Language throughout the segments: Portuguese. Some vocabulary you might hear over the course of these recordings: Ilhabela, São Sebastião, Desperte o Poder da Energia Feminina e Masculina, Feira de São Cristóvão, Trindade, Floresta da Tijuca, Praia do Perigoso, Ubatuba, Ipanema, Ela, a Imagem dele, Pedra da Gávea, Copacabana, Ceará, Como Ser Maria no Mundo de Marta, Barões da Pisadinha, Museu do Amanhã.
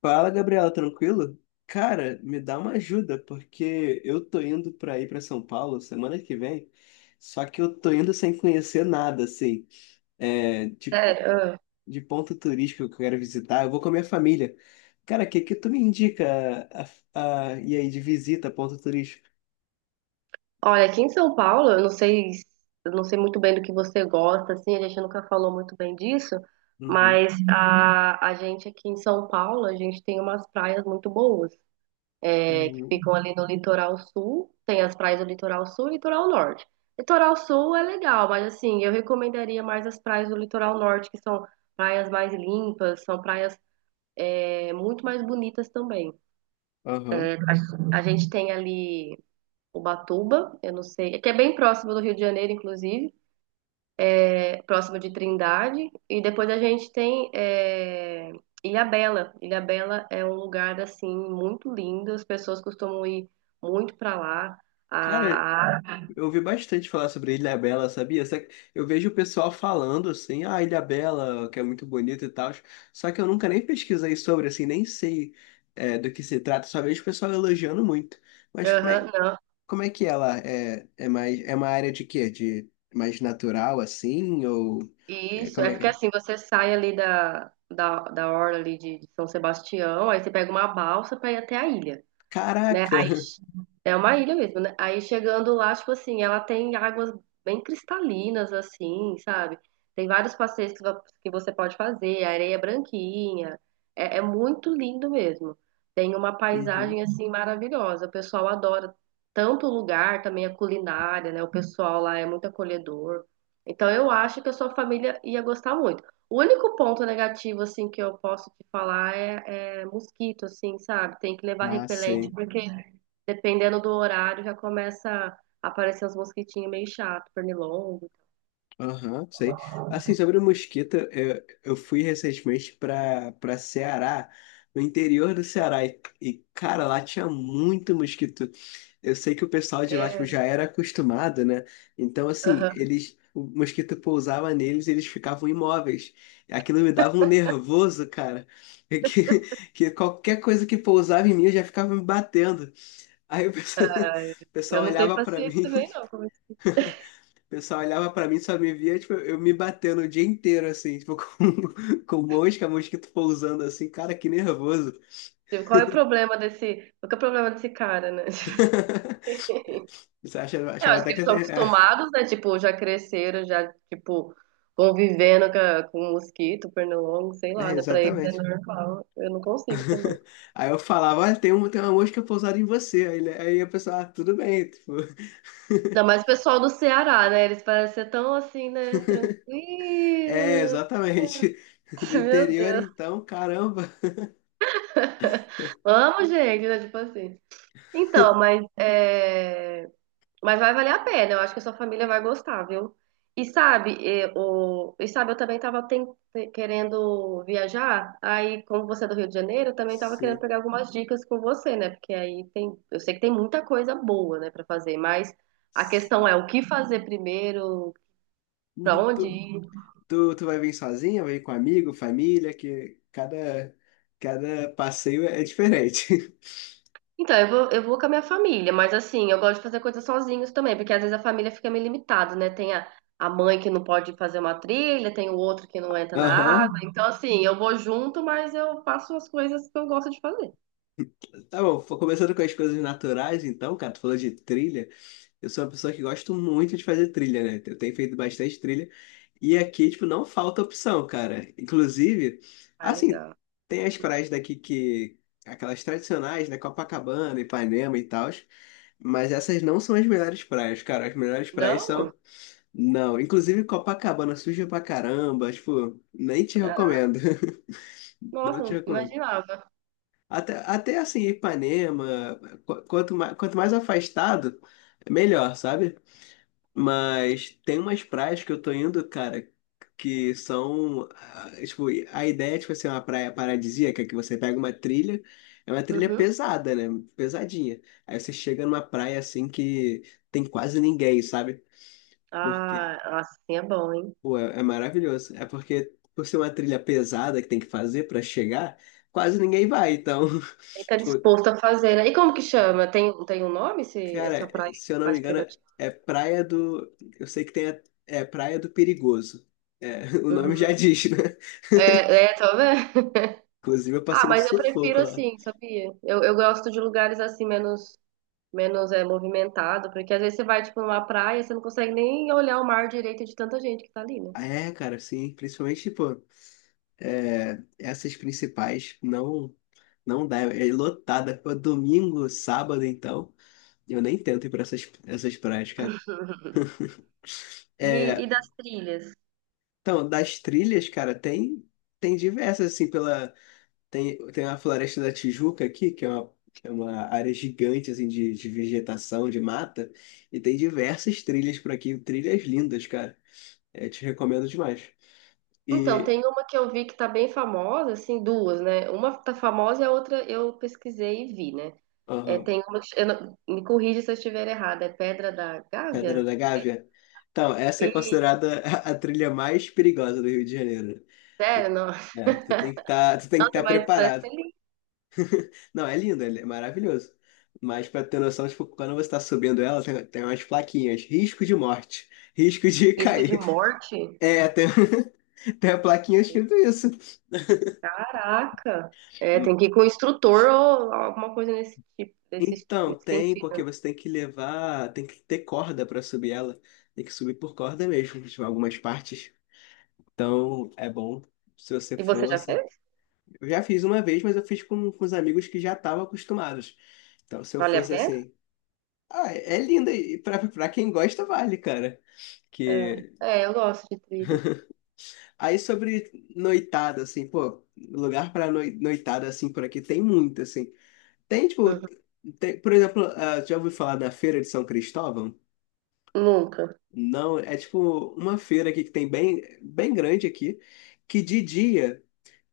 Fala, Gabriela, tranquilo? Cara, me dá uma ajuda, porque eu tô indo pra São Paulo semana que vem, só que eu tô indo sem conhecer nada, assim, tipo Sério, ah. de ponto turístico que eu quero visitar. Eu vou com a minha família. Cara, o que que tu me indica, e aí, de visita, ponto turístico? Olha, aqui em São Paulo, eu não sei muito bem do que você gosta, assim, a gente nunca falou muito bem disso, Uhum, mas Uhum. A gente aqui em São Paulo, a gente tem umas praias muito boas, que uhum, ficam ali no litoral sul, tem as praias do litoral sul e litoral norte. Litoral sul é legal, mas assim, eu recomendaria mais as praias do litoral norte, que são praias mais limpas, são praias muito mais bonitas também. aham. A gente tem ali. Ubatuba, eu não sei, é que é bem próximo do Rio de Janeiro, inclusive, é próximo de Trindade, e depois a gente tem é, Ilhabela. Ilhabela é um lugar assim muito lindo, as pessoas costumam ir muito para lá. Cara, A, eu ouvi bastante falar sobre Ilhabela, sabia? Só que eu vejo o pessoal falando assim, ah, Ilhabela, que é muito bonito e tal. Só que eu nunca nem pesquisei sobre, assim, nem sei do que se trata. Só vejo o pessoal elogiando muito. Mas aham, não. como é que ela é, é mais, é uma área de quê? De mais natural, assim? Ou é, Isso, como é é que porque é? assim, você sai ali da orla ali de São Sebastião, aí você pega uma balsa para ir até a ilha, né? Caraca! É uma ilha mesmo, né? Aí chegando lá, tipo assim, ela tem águas bem cristalinas, assim, sabe? Tem vários passeios que você pode fazer, a areia é branquinha. É muito lindo mesmo. Tem uma Uhum. paisagem assim maravilhosa. O pessoal adora tanto o lugar, também a culinária, né? O pessoal lá é muito acolhedor. Então eu acho que a sua família ia gostar muito. O único ponto negativo assim que eu posso te falar é mosquito, assim, sabe? Tem que levar Ah, repelente, sei. porque dependendo do horário já começa a aparecer uns mosquitinhos meio chato, pernilongo. Aham, sei. Assim, sobre o mosquito, eu fui recentemente para Ceará, no interior do Ceará, cara, lá tinha muito mosquito. Eu sei que o pessoal de lá, tipo, É, já era acostumado, né? Então, assim, aham. eles, o mosquito pousava neles e eles ficavam imóveis. Aquilo me dava um nervoso, cara, que, que qualquer coisa que pousava em mim, eu já ficava me batendo. Aí o pessoal, Ah, o eu pessoal não tenho olhava para paciência mim. também, não. Como é que- O pessoal olhava pra mim, só me via, tipo, eu me batendo o dia inteiro, assim, tipo, com mosca, mosquito pousando, assim, cara, que nervoso. Tipo, qual é o problema qual que é o problema desse cara, né? Você Eu achava acho até que que... eles são É, acostumados, né? Tipo, já cresceram, já, tipo, com mosquito, pernilongo, sei é, lá, né? Pra eles é exatamente. normal. Eu não consigo também. Aí eu falava, olha, tem uma mosca pousada em você. Aí, aí a pessoa, ah, tudo bem, tipo... Ainda mais o pessoal do Ceará, né? Eles parecem ser tão assim, né? É, Tranquilo. exatamente. Do Meu interior, Deus. então, caramba. Amo, gente, né? Tipo assim. Então, mas vai valer a pena. Eu acho que a sua família vai gostar, viu? Eu também querendo viajar. Aí, como você é do Rio de Janeiro, eu também tava querendo Sim, pegar algumas dicas com você, né? Porque aí tem. Eu sei que tem muita coisa boa, né, pra fazer, mas a questão sim. é o que fazer primeiro, pra Uhum, onde ir. tu vai vir sozinha, vai vir com amigo, família, cada passeio é diferente. Então, eu vou com a minha família, mas assim, eu gosto de fazer coisas sozinhos também, porque às vezes a família fica meio limitada, né? Tem a mãe que não pode fazer uma trilha, tem o outro que não entra na Aham. água. Então, assim, eu vou junto, mas eu faço as coisas que eu gosto de fazer. Tá bom, foi começando com as coisas naturais, então, cara, tu falou de trilha. Eu sou uma pessoa que gosto muito de fazer trilha, né? Eu tenho feito bastante trilha. E aqui, tipo, não falta opção, cara. Inclusive, Ah, assim, legal. tem as praias daqui que... Aquelas tradicionais, né? Copacabana, Ipanema e tal. Mas essas não são as melhores praias, cara. As melhores praias Não? são... Não, inclusive Copacabana suja pra caramba, tipo, nem te Caraca, recomendo. Não nossa, te não recomendo. imaginava. Até assim, Ipanema, quanto mais afastado, é melhor, sabe? Mas tem umas praias que eu tô indo, cara, que são, ah, tipo, a ideia é, tipo assim, uma praia paradisíaca, que você pega uma trilha, é uma trilha Uhum. pesada, né? Pesadinha. Aí você chega numa praia, assim, que tem quase ninguém, sabe? Porque Ah, nossa, assim é bom, hein? pô, é, é maravilhoso. É porque, por ser uma trilha pesada que tem que fazer pra chegar, quase ninguém vai. Então, Ele tá tipo, disposto a fazer, né? E como que chama? Tem um nome, essa cara, praia se eu não me mais engano, privativa? é Praia do... Eu sei que tem a... é Praia do Perigoso. É, o nome Uhum. já diz, né? É, é, talvez. Inclusive, eu Ah, passei um mas eu prefiro sufoco lá. assim, sabia? Eu gosto de lugares assim menos movimentado, porque às vezes você vai tipo numa praia, você não consegue nem olhar o mar direito de tanta gente que tá ali, né? Ah, é, cara, sim. Principalmente, tipo, essas principais não dá. É lotada. Pô, domingo, sábado, então. Eu nem tento ir pra essas praias, cara. E, É, e das trilhas? então, das trilhas, cara, tem diversas assim pela... tem a Floresta da Tijuca aqui, que é uma área gigante assim de vegetação, de mata, e tem diversas trilhas por aqui, trilhas lindas, cara. Eu te recomendo demais. Então, E tem uma que eu vi que tá bem famosa, assim, duas, né? Uma tá famosa e a outra eu pesquisei e vi, né? É, aham, tem uma que eu não- me corrija se eu estiver errada, é Pedra da Pedra Gávea? da Gávea. Então, essa é E, considerada a trilha mais perigosa do Rio de Janeiro. sério, Tu- não. É, tu tem que Nossa, estar mas parece ser preparado. lindo. Não, é lindo, é maravilhoso. Mas pra ter noção, tipo, quando você tá subindo ela, tem umas plaquinhas. Risco de morte. Risco de Risco de cair. morte? É, tem, tem a plaquinha escrito isso. Caraca! É, tem que ir com o instrutor ou alguma coisa nesse Então, nesse tem, sentido, porque né? você tem que levar, tem que ter corda pra subir ela. Tem que subir por corda mesmo, tipo, algumas partes. Então, é bom se você E você já fosse. fez? Eu já fiz uma vez, mas eu fiz com os amigos que já estavam acostumados. Então, se eu Vale a fosse pena? assim. Ah, é linda e pra quem gosta, vale, cara É, que... é eu gosto de trilha. Aí sobre noitada, assim, pô, lugar pra noitada, assim, por aqui tem muito, assim. Tem, tipo, Uhum. Por exemplo, ah, já ouviu falar da Feira de São Cristóvão? Nunca. Não, é tipo uma feira aqui que tem bem grande aqui, que de dia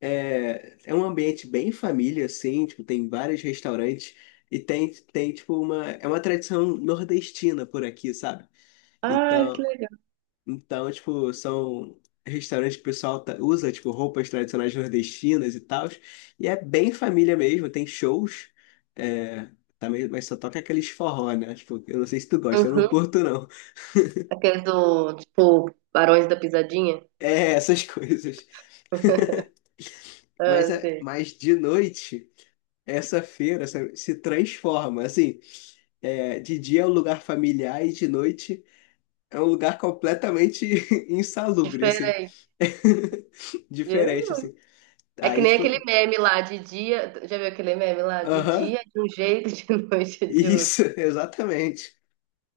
é um ambiente bem família, assim, tipo, tem vários restaurantes e tem tipo, é uma tradição nordestina por aqui, sabe? Ai, que Então, legal. então, tipo, são restaurantes que o pessoal usa, tipo, roupas tradicionais nordestinas e tal. E é bem família mesmo, tem shows. É, também, mas só toca aqueles forró, né? Tipo, eu não sei se tu gosta, eu não Uhum. curto, não. Aqueles do, tipo, Barões da Pisadinha. É, essas coisas. Mas, Ah, sei. mas de noite, essa feira sabe, se transforma. Assim, é, de dia é um lugar familiar e de noite é um lugar completamente insalubre, assim. Diferente. Diferente, Hum. assim. É que Aí, nem tipo. aquele meme lá de dia. Já viu aquele meme lá? De Aham, dia de um jeito, de noite de outro. isso, exatamente.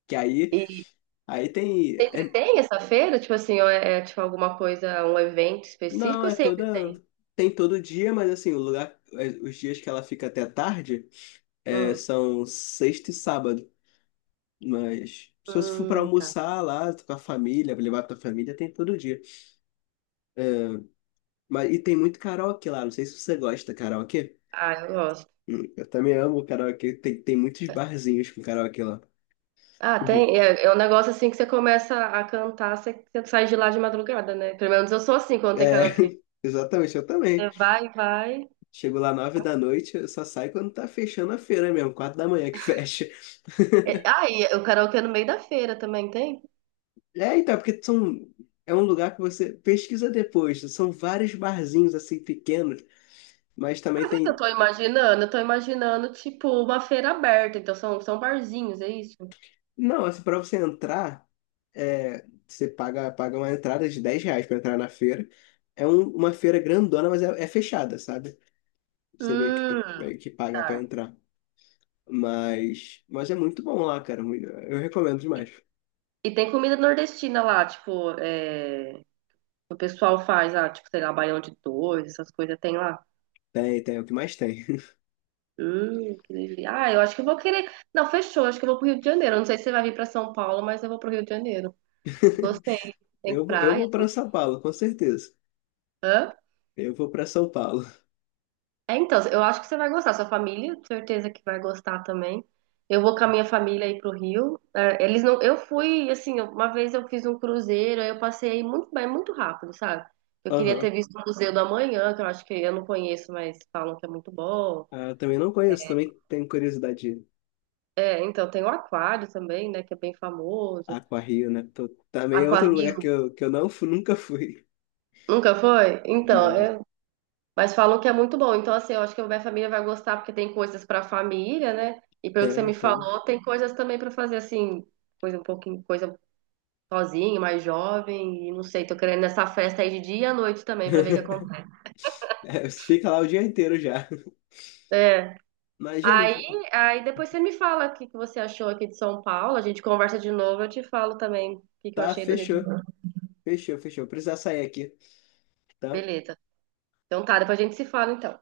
Que aí, E aí tem, sempre tem essa feira? Tipo assim, ou tipo alguma coisa, um evento não, específico, ou é sempre toda, tem? tem todo dia, mas assim, o lugar, é, os dias que ela fica até tarde é, Hum. são sexta e sábado. Mas se você for para Tá. almoçar lá com a família, pra levar a tua família, tem todo dia. Mas e tem muito karaokê lá, não sei se você gosta de karaokê. Ah, eu gosto. Eu também amo karaokê, tem muitos barzinhos com karaokê lá. Ah, Uhum. tem. É, é um negócio assim que você começa a cantar, você sai de lá de madrugada, né? Pelo menos eu sou assim quando tem É, karaokê. exatamente, eu também. Você vai, vai. Chego lá 9 da noite, eu só saio quando tá fechando a feira mesmo, 4 da manhã que fecha. É, ah, e o karaokê é no meio da feira também tem? É, então, é um lugar que você pesquisa depois. São vários barzinhos assim pequenos, mas Ah, também sabe o que eu tem. tô imaginando? Eu tô imaginando, tipo, uma feira aberta. Então são, são barzinhos, é isso? Não, assim, pra você entrar, é, você paga uma entrada de R$ 10 pra entrar na feira. É uma feira grandona, mas é, é fechada, sabe? Você Hum, meio que paga pra tá. entrar. Mas é muito bom lá, cara. Eu recomendo demais. E tem comida nordestina lá, o pessoal faz, ah, tipo, sei lá, baião de dois, essas coisas tem lá. Tem, tem, é o que mais tem. Que delícia. Ah, eu acho que eu vou querer. Não, fechou. Acho que eu vou pro Rio de Janeiro. Não sei se você vai vir pra São Paulo, mas eu vou pro Rio de Janeiro. Gostei. Tem Eu, eu praia, vou tem. para São Paulo, com certeza. Hã? Eu vou para São Paulo. É, então, eu acho que você vai gostar. Sua família, certeza que vai gostar também. Eu vou com a minha família aí pro Rio. É, eles não. Eu fui, assim, uma vez eu fiz um cruzeiro, aí eu passei muito bem, muito rápido, sabe? Eu queria ter Aham. visto o Museu do Amanhã, que eu acho que eu não conheço, mas falam que é muito bom. Ah, também não conheço, também tenho curiosidade de ir. É, então tem o Aquário também, né, que é bem famoso. Aquário, né? Também é outro Aquário. lugar que que eu nunca fui. Nunca foi? Então, Não, é- mas falou que é muito bom. Então, assim, eu acho que a minha família vai gostar porque tem coisas para a família, né? E pelo que você tem, me tem. falou, tem coisas também para fazer assim, coisa um pouquinho, coisa sozinho, mais jovem, e não sei, tô querendo nessa festa aí de dia e à noite também para ver o que acontece. É, você fica lá o dia inteiro já. É. Mas, Aí, Jennifer, aí depois você me fala o que que você achou aqui de São Paulo, a gente conversa de novo, eu te falo também o que que eu tá, achei do Rio de fechou. Janeiro. Fechou, fechou. Precisa sair aqui, tá? Beleza. Então tá, depois a gente se fala então.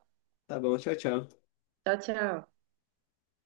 Tá bom, tchau, tchau. Tchau, tchau.